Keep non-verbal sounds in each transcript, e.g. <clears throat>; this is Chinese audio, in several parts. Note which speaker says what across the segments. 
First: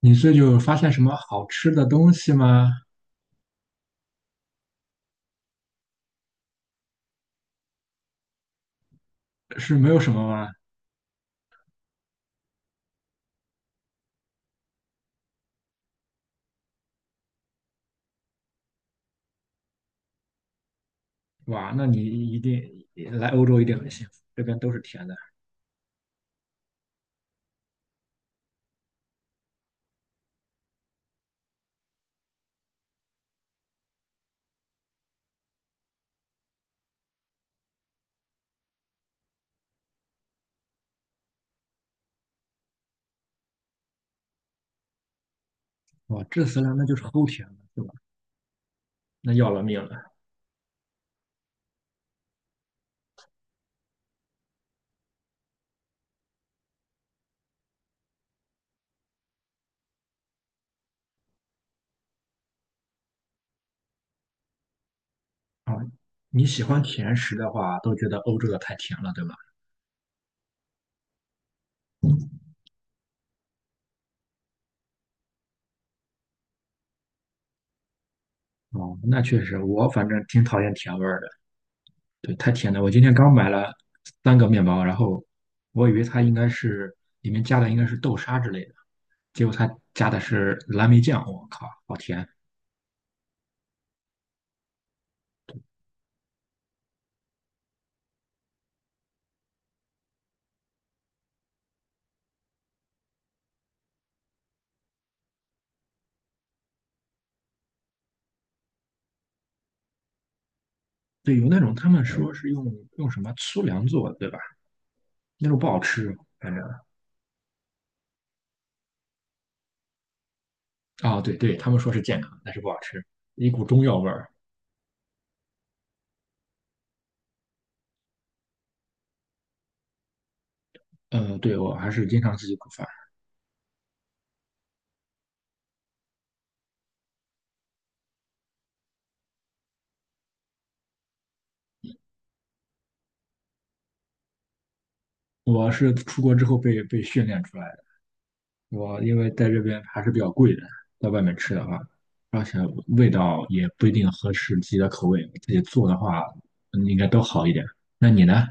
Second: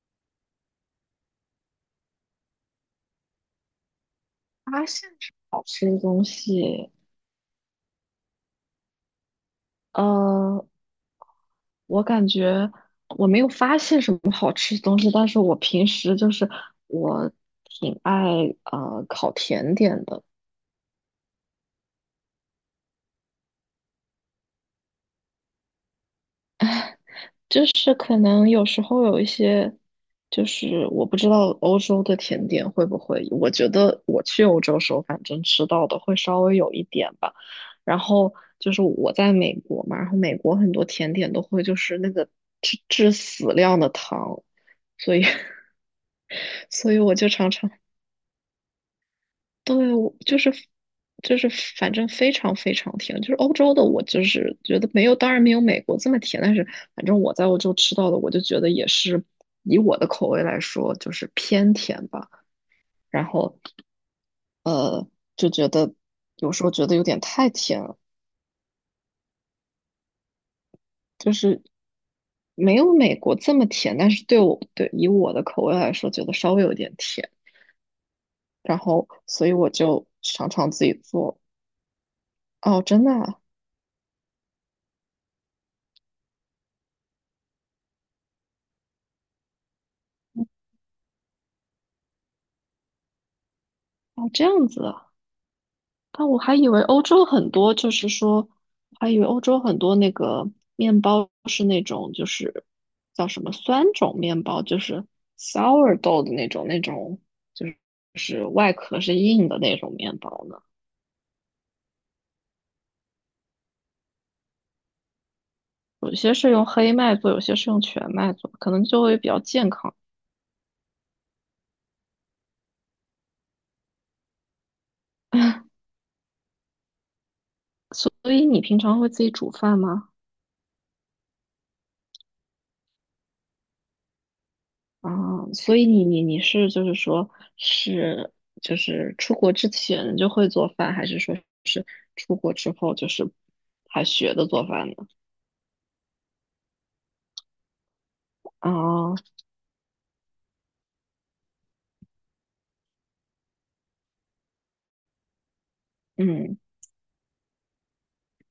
Speaker 1: 你这就发现什么好吃的东西吗？
Speaker 2: 发现什么好吃的东西。
Speaker 1: 是没有什么吗？
Speaker 2: 呃，我感觉我没有发现什么好吃的东西，但是我平时我挺爱烤甜点的，
Speaker 1: 哇，那你一定来欧洲一定很幸福，这边都是甜的。
Speaker 2: 就是可能有时候有一些，就是我不知道欧洲的甜点会不会，我觉得我去欧洲时候，反正吃到的会稍微有一点吧。然后就是我在美国嘛，然后美国很多甜点都会就是那个致死量的糖，所以 <laughs>
Speaker 1: 哇，这次呢，那
Speaker 2: 所
Speaker 1: 就
Speaker 2: 以
Speaker 1: 是
Speaker 2: 我
Speaker 1: 齁
Speaker 2: 就
Speaker 1: 甜
Speaker 2: 常
Speaker 1: 了，
Speaker 2: 常。
Speaker 1: 对吧？那要了命
Speaker 2: 对，
Speaker 1: 了
Speaker 2: 我就是就是反正非常非常甜，就是欧洲的我就是觉得没有，当然没有美国这么甜，但是反正我在欧洲吃到的，我就觉得也是以我的口味来说，就是偏甜吧。然后呃，就觉
Speaker 1: 啊！
Speaker 2: 得
Speaker 1: 你
Speaker 2: 有
Speaker 1: 喜
Speaker 2: 时候
Speaker 1: 欢
Speaker 2: 觉得有
Speaker 1: 甜
Speaker 2: 点
Speaker 1: 食
Speaker 2: 太
Speaker 1: 的话，
Speaker 2: 甜
Speaker 1: 都
Speaker 2: 了，
Speaker 1: 觉得欧洲的太甜了，对吧？
Speaker 2: 就是没有美国这么甜，但是对我对以我的口味来说，觉得稍微有点甜。然
Speaker 1: 哦，
Speaker 2: 后
Speaker 1: 那确
Speaker 2: 所以
Speaker 1: 实，
Speaker 2: 我
Speaker 1: 我
Speaker 2: 就
Speaker 1: 反正挺
Speaker 2: 常
Speaker 1: 讨
Speaker 2: 常
Speaker 1: 厌
Speaker 2: 自己
Speaker 1: 甜味儿的，
Speaker 2: 做。
Speaker 1: 对，太甜了。
Speaker 2: 哦，
Speaker 1: 我今
Speaker 2: 真的
Speaker 1: 天刚
Speaker 2: 啊。
Speaker 1: 买了三个面包，然后我以为它应该是里面加的应该是豆沙之类的，结果它加的是蓝莓酱，我靠，好甜！
Speaker 2: 哦，这样子啊。但我还以为欧洲很多，就是说，我还以为欧洲很多那个面包是那种，就是叫什么酸种面包，就是 sourdough 的那种，那种就是就是外壳是硬的那种面包呢。
Speaker 1: 对，有那种他们说是用什么粗粮做的，对吧？那种不好吃，
Speaker 2: 有些是
Speaker 1: 反正
Speaker 2: 用黑麦做，有些是用全麦做，可能就会比较健康。
Speaker 1: 啊，对对，他们说是健康，但是不好吃，一股中药味儿。
Speaker 2: <laughs> 所以你平常会自己煮饭吗？
Speaker 1: 嗯，对，我还是经常自己煮饭。
Speaker 2: 啊，所以你是就是说是就是出国之前就会做饭，还是说是出国之后就是还学的做饭呢？
Speaker 1: 我是出国之后被训练出来的。我
Speaker 2: 啊，
Speaker 1: 因为在这边还是比较贵的，在外面吃的话，而且味道也不一定合适自己的口味。自己做的话，
Speaker 2: 嗯。
Speaker 1: 嗯应该都好一点。那你呢？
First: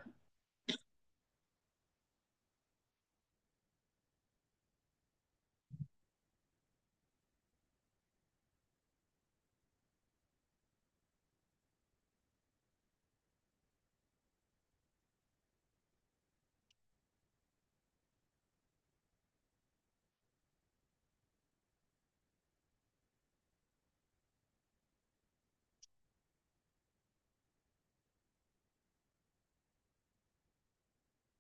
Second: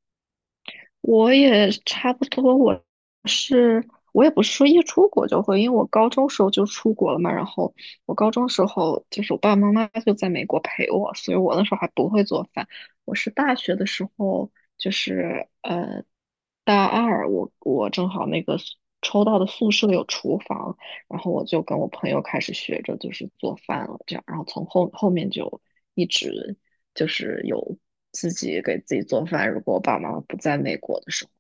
Speaker 2: 我也差不多，我是我也不是说一出国就会，因为我高中时候就出国了嘛。然后我高中时候就是我爸爸妈妈就在美国陪我，所以我那时候还不会做饭。我是大学的时候，就是呃大二我正好那个抽到的宿舍有厨房，然后我就跟我朋友开始学着就是做饭了，这样，然后从后面就一直就是有自己给自己做饭。如果我爸爸妈妈不在美国的时候，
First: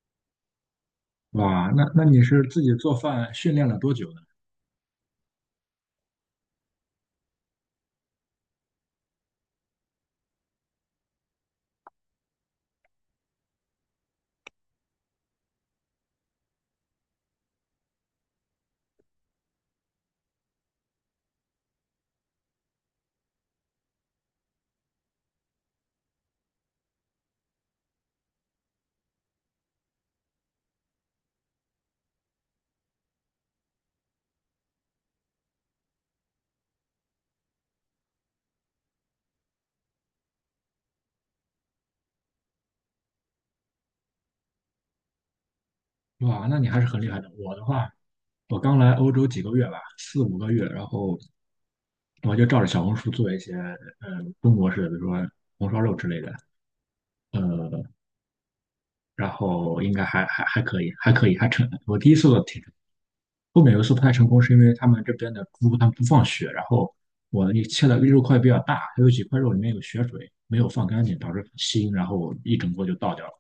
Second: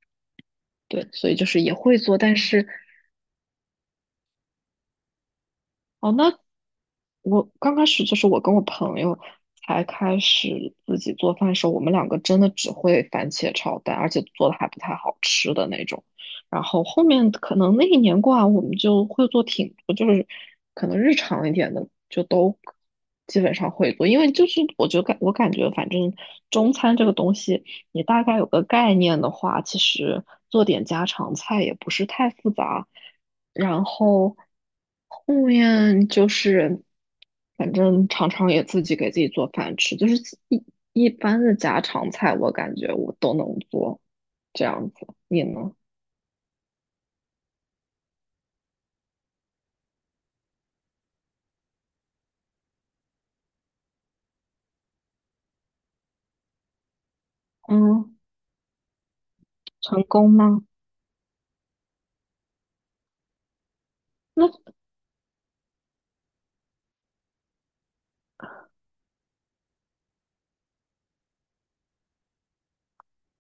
Speaker 2: 对，所以就是
Speaker 1: 哇，
Speaker 2: 也
Speaker 1: 那
Speaker 2: 会
Speaker 1: 那
Speaker 2: 做，
Speaker 1: 你
Speaker 2: 但
Speaker 1: 是自
Speaker 2: 是
Speaker 1: 己做饭训练了多久呢？
Speaker 2: 哦，那我刚开始就是我跟我朋友才开始自己做饭的时候，我们两个真的只会番茄炒蛋，而且做的还不太好吃的那种。然后后面可能那一年过完，我们就会做挺多，就是可能日常一点的就都基本上会做，因为就是我感觉反正中餐这个东西，你大概有个概念的话，其实做点家常菜也不是太复杂。然后后面就是，反正常常也自己给自己做饭吃，就是一一般的家常菜，我感觉我都能做，这样子。你呢？
Speaker 1: 哇，那你还是很厉害的。我的话，我刚来欧洲几个月吧，四五个月，然后我就照着小红书做一些中国式的，比如说红烧肉之类的，呃，
Speaker 2: 嗯，
Speaker 1: 然后应
Speaker 2: 成
Speaker 1: 该还
Speaker 2: 功
Speaker 1: 还还
Speaker 2: 吗？
Speaker 1: 可以，还可以，还成。我第一次做挺成。后面有一次不太成功，
Speaker 2: 那
Speaker 1: 是因为他们这边的猪他们不放血，然后我那切的肉块比较大，还有几块肉里面有血水，没有放干净，导致很腥，然后一整锅就倒掉了。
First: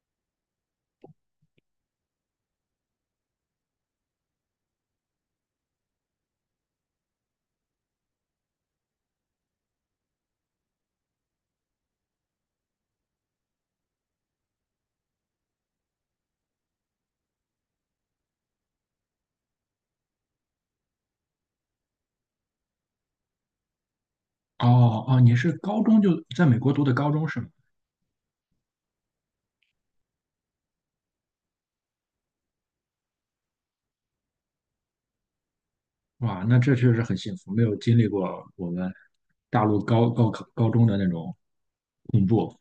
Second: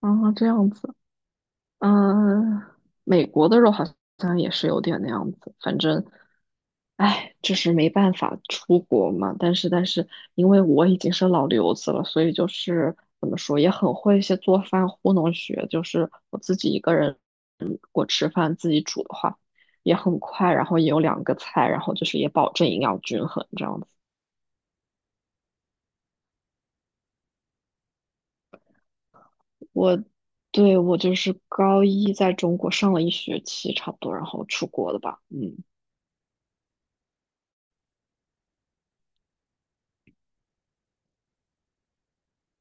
Speaker 2: 啊，这样子。嗯，美国的肉好像也是有点那样子，反正，哎，就是没办法出国嘛。但是，但是因为我已经是老留子了，所以就是怎么说，也很会一些做饭糊弄学。就是我自己一个人，嗯，我吃饭自己煮的话，也很快，然后也有两个菜，然后就是也保证营养均衡这样子。
Speaker 1: 哦哦，你是高中就在美国读的高中是吗？
Speaker 2: 我对，我就是高一在中国上了一学期差不多，然后出国了吧，嗯。
Speaker 1: 哇，那这确实很幸福，没有经历过我们大陆高考高中的那种恐怖。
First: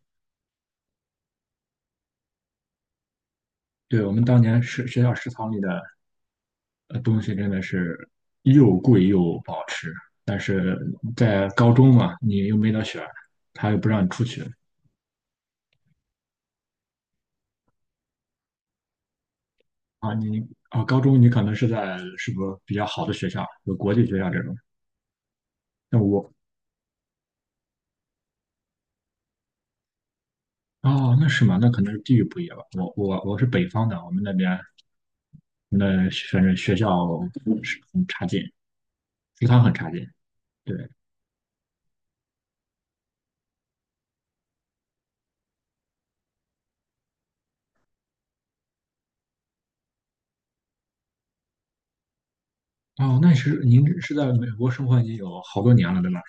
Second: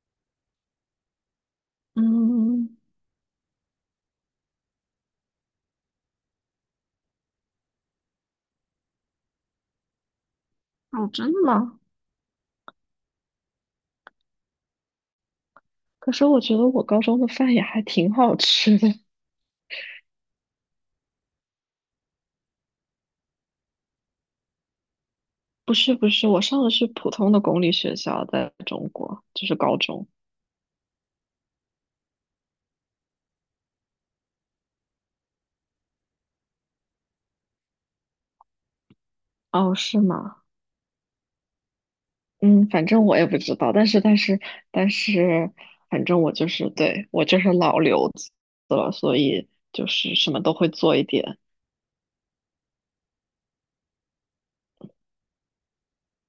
Speaker 2: 嗯，
Speaker 1: 对，我们当年是学校食堂里的东西真的是又贵又不好吃，但是
Speaker 2: 哦，真的
Speaker 1: 在高
Speaker 2: 吗？
Speaker 1: 中嘛，你又没得选，他又不让你出去。
Speaker 2: 可是我觉得我高中的饭也还挺好吃的。<laughs>
Speaker 1: 啊，高中你可能是在是不是比较好的学校，有国际学校这种，
Speaker 2: 不是
Speaker 1: 那
Speaker 2: 不是，
Speaker 1: 我
Speaker 2: 我上的是普通的公立学校，在中国就是高中。
Speaker 1: 啊，那是嘛，那可能是地域不一样吧。我是北方的，我们那边那反正学校是很差劲。食堂很
Speaker 2: 哦，
Speaker 1: 差
Speaker 2: 是
Speaker 1: 劲。
Speaker 2: 吗？
Speaker 1: 对，
Speaker 2: 嗯，反正我也不知道，但是但是，反正我就是老留子了，所以就是什么都会做一点。
Speaker 1: 哦，那是您是在美国生活已经有好多年了，对吧？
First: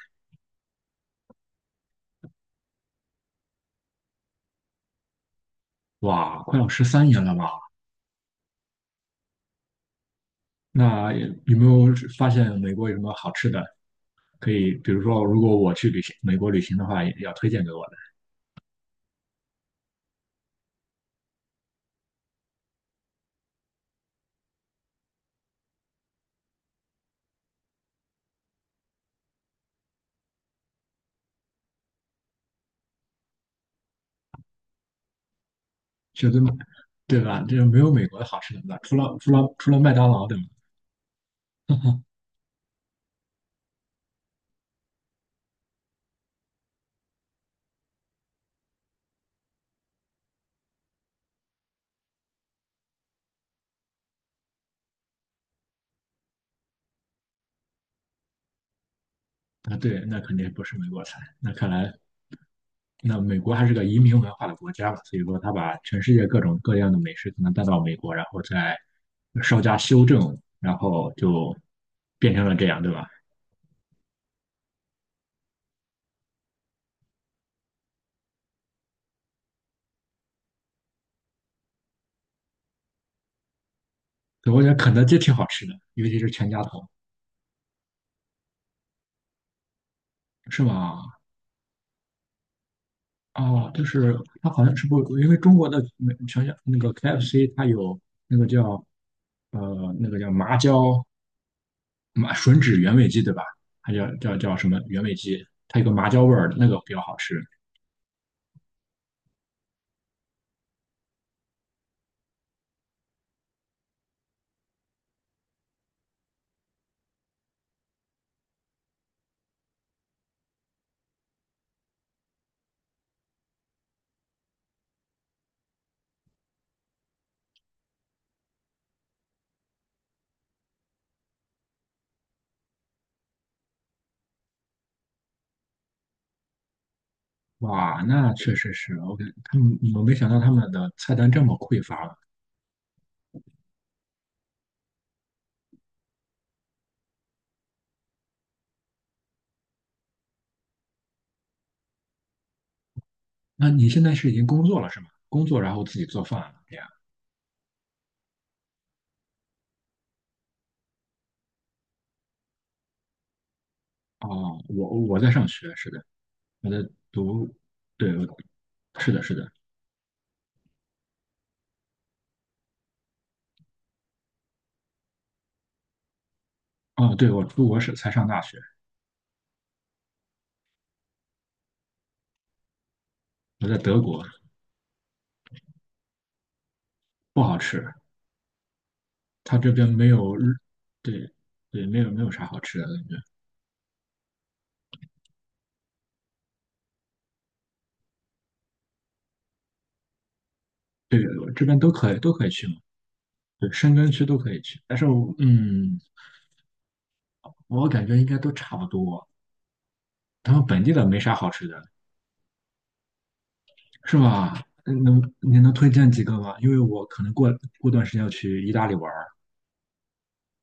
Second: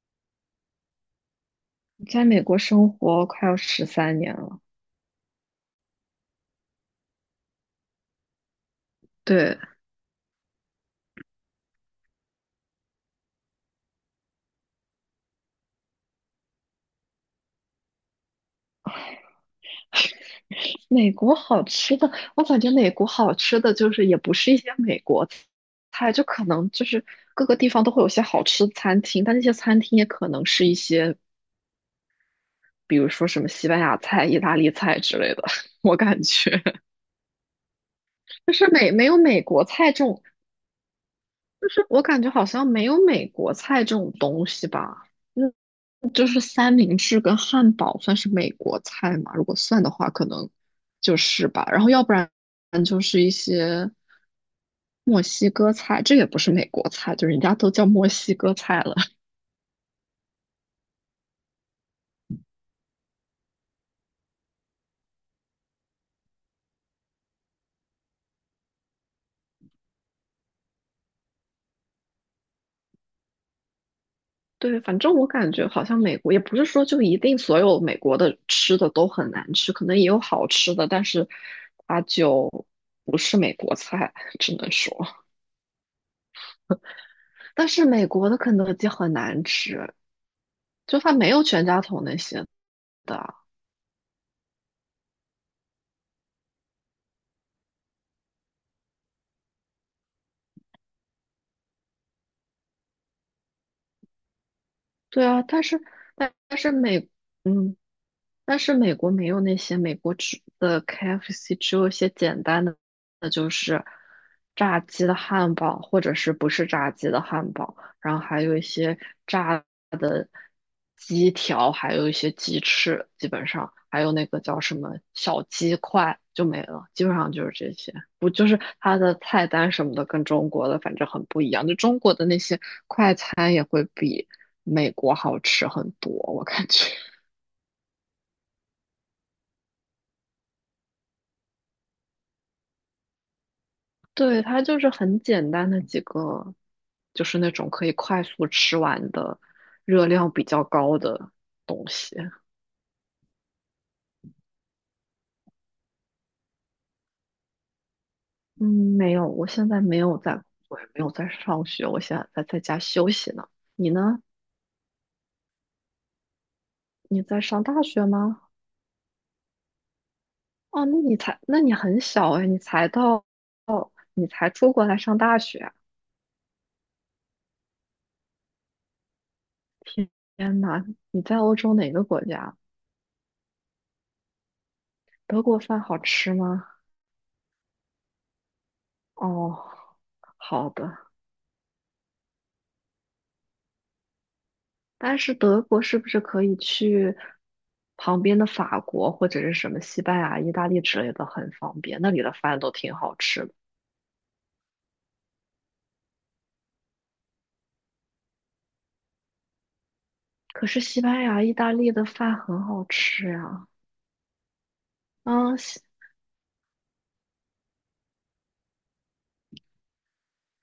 Speaker 2: 在美国生活快要13年了，
Speaker 1: 哇，快要13年了吧？
Speaker 2: 对，
Speaker 1: 那有没有发现美国有什么好吃的？可以，比如说，如果我去旅行美国旅行的话，也要推荐给我的，
Speaker 2: 美国好吃的，我感觉美国好吃的就是也不是一些美国菜，就可能就是各个地方都会有些好吃的餐厅，但那些餐厅也可能是一些，比如说什么西班牙菜、意大利菜之类的。<laughs> 我感
Speaker 1: 绝对
Speaker 2: 觉
Speaker 1: 对吧？这没有美国的好吃
Speaker 2: 就
Speaker 1: 的
Speaker 2: 是
Speaker 1: 吧？
Speaker 2: 美
Speaker 1: 除
Speaker 2: 没
Speaker 1: 了
Speaker 2: 有
Speaker 1: 除
Speaker 2: 美
Speaker 1: 了
Speaker 2: 国
Speaker 1: 除了麦
Speaker 2: 菜这
Speaker 1: 当
Speaker 2: 种，
Speaker 1: 劳，对吗？
Speaker 2: 就是我
Speaker 1: <laughs>
Speaker 2: 感觉好像没有美国菜这种东西吧。嗯，就是三明治跟汉堡算是美国菜嘛？如果算的话，可能就是吧。然后要不然就是一些。墨西哥菜，这也不是美国菜，就人家都叫墨西哥菜了。<laughs>
Speaker 1: 啊，对，那肯定不是美国菜。那看来美国还是个移民文化的国家嘛，所以说他把全世界各种各样的美食可能带到美国，然后再稍加修正，然后就变成了这样，对吧？
Speaker 2: 对，反正我感觉好像美国也不是说就一定所有美国的吃的都很难吃，可能也有好吃的，但是它就不是美国菜，
Speaker 1: 对，
Speaker 2: 只
Speaker 1: 我觉
Speaker 2: 能
Speaker 1: 得肯
Speaker 2: 说。
Speaker 1: 德基挺好吃的，尤其是全家桶，
Speaker 2: 但是美国的肯德基很难吃，
Speaker 1: 是
Speaker 2: 就
Speaker 1: 吗？
Speaker 2: 它没有全家桶那些的啊。
Speaker 1: 哦，就是它好像是不，因为中国的美全家那个 KFC 它有那个叫那个叫麻椒吮指原味鸡，对吧？它叫什么原味
Speaker 2: 对啊，
Speaker 1: 鸡？
Speaker 2: 但
Speaker 1: 它
Speaker 2: 是
Speaker 1: 有个麻椒
Speaker 2: 但
Speaker 1: 味儿的
Speaker 2: 但
Speaker 1: 那
Speaker 2: 是
Speaker 1: 个比较
Speaker 2: 美，
Speaker 1: 好吃。
Speaker 2: 嗯，但是美国没有那些美国只的 KFC，只有一些简单的，那就是炸鸡的汉堡，或者是不是炸鸡的汉堡，然后还有一些炸鸡条，还有一些鸡翅，基本上还有那个叫什么小鸡块就没了，基本上就是这些。不就是它的菜单什么的跟中国的反正很不一样，就中国的那些快餐也会比美国好吃很多，我感觉。
Speaker 1: 哇，那确实是 OK。他们，我没想到他们的菜单这么匮乏了。
Speaker 2: 对，它就是很简单的几个，就是那种可以快速吃完的，热量比较高的东西。
Speaker 1: 那你现在是已经工作了是吗？工作然后自己做饭了这样。
Speaker 2: 嗯，没有，我现在没有在工作，也没有在上学，我现在在家休息呢。你呢？
Speaker 1: 哦，我在上学，是的，我在
Speaker 2: 你在
Speaker 1: 读，
Speaker 2: 上大学
Speaker 1: 对，我
Speaker 2: 吗？
Speaker 1: 是的，是的。
Speaker 2: 哦，那你才，那你很小哎，你才到，你才出国来上大学啊。
Speaker 1: 哦，对，我出国士才上大学，
Speaker 2: 天天呐，你在欧洲哪个国家？
Speaker 1: 我在德国，
Speaker 2: 德国饭好吃吗？
Speaker 1: 不好吃，他
Speaker 2: 哦，
Speaker 1: 这边没有日，
Speaker 2: 好的。
Speaker 1: 对对，没有没有啥好吃的感觉。
Speaker 2: 但是德国是不是可以去旁边的法国或者是什么西班牙、意大利之类
Speaker 1: 对，
Speaker 2: 的，
Speaker 1: 我
Speaker 2: 很
Speaker 1: 这边
Speaker 2: 方
Speaker 1: 都
Speaker 2: 便，那
Speaker 1: 可以
Speaker 2: 里
Speaker 1: 都
Speaker 2: 的
Speaker 1: 可以
Speaker 2: 饭
Speaker 1: 去
Speaker 2: 都
Speaker 1: 嘛，
Speaker 2: 挺好吃的。
Speaker 1: 对，申根区都可以去。但是我嗯，我感觉应该都差不多，他们
Speaker 2: 可是
Speaker 1: 本地
Speaker 2: 西
Speaker 1: 的没
Speaker 2: 班
Speaker 1: 啥
Speaker 2: 牙、
Speaker 1: 好
Speaker 2: 意
Speaker 1: 吃
Speaker 2: 大
Speaker 1: 的。
Speaker 2: 利的饭很好吃呀、
Speaker 1: 是吗？嗯能
Speaker 2: 嗯，
Speaker 1: 您能推荐几个吗？因为我可能过段时间要去意大利玩儿，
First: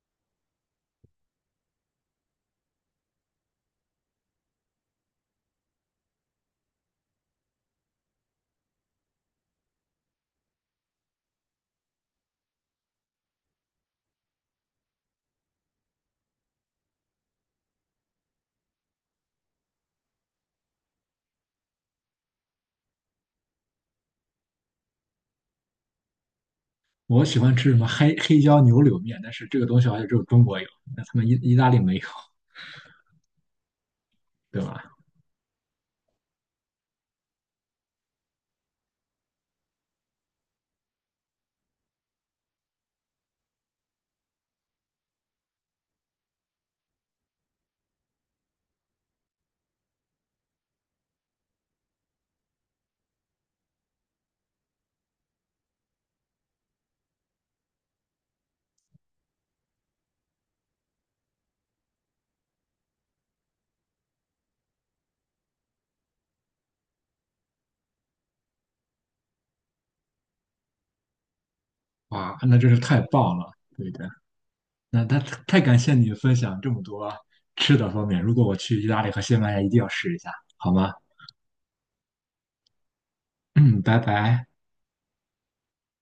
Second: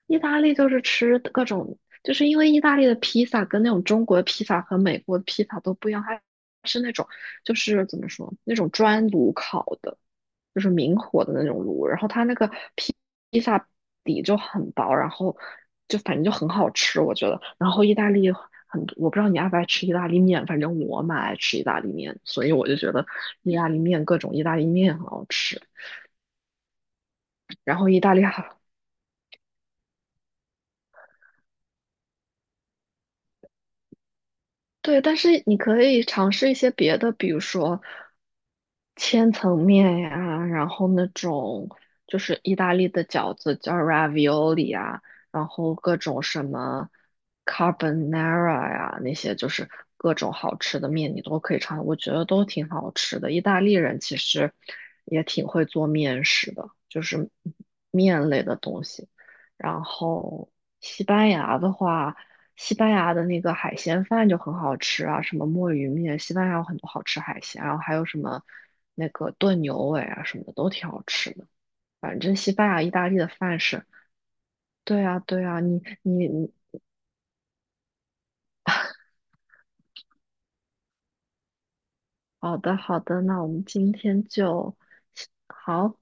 Speaker 2: 意大利就是吃各种，就是因为意大利的披萨跟那种中国的披萨和美国的披萨都不一样，它是那种就是怎么说，那种专炉烤的。就是明火的那种炉，然后它那个披披萨底就很薄，然后就反正就很好吃，我觉得。然后意大利很多我不知道你爱不爱吃意大利面，反正我蛮爱吃意大利面，所以我就觉得意大利面各种意大利面很好吃。
Speaker 1: 我喜欢吃什
Speaker 2: 然
Speaker 1: 么
Speaker 2: 后意大利
Speaker 1: 黑
Speaker 2: 还
Speaker 1: 椒牛柳面，但是这个东西好像只有中国有，那他们意大利没有，对吧？
Speaker 2: 对，但是你可以尝试一些别的，比如说千层面呀，然后那种就是意大利的饺子叫 ravioli 啊，然后各种什么 carbonara 呀，那些就是各种好吃的面你都可以尝，我觉得都挺好吃的。意大利人其实也挺会做面食的，就是面类的东西。然后西班牙的话。西班牙的那个海鲜饭就很好吃啊，什么墨鱼面，西班牙有很多好吃海鲜，然后还有什么那个炖牛尾啊什么的都挺好吃的。反
Speaker 1: 哇，
Speaker 2: 正西
Speaker 1: 那
Speaker 2: 班
Speaker 1: 真是
Speaker 2: 牙、意
Speaker 1: 太
Speaker 2: 大利的
Speaker 1: 棒了！
Speaker 2: 饭是，
Speaker 1: 对的，
Speaker 2: 对
Speaker 1: 那
Speaker 2: 啊，
Speaker 1: 他
Speaker 2: 对
Speaker 1: 太
Speaker 2: 啊，
Speaker 1: 感
Speaker 2: 你
Speaker 1: 谢你
Speaker 2: 你
Speaker 1: 分
Speaker 2: 你，
Speaker 1: 享这么多吃的方面，如果我去意大利和西班牙，一定要试一下，好吗？
Speaker 2: 好的好的，那我
Speaker 1: <clears throat>
Speaker 2: 们
Speaker 1: 嗯，
Speaker 2: 今
Speaker 1: 拜
Speaker 2: 天
Speaker 1: 拜。
Speaker 2: 就好。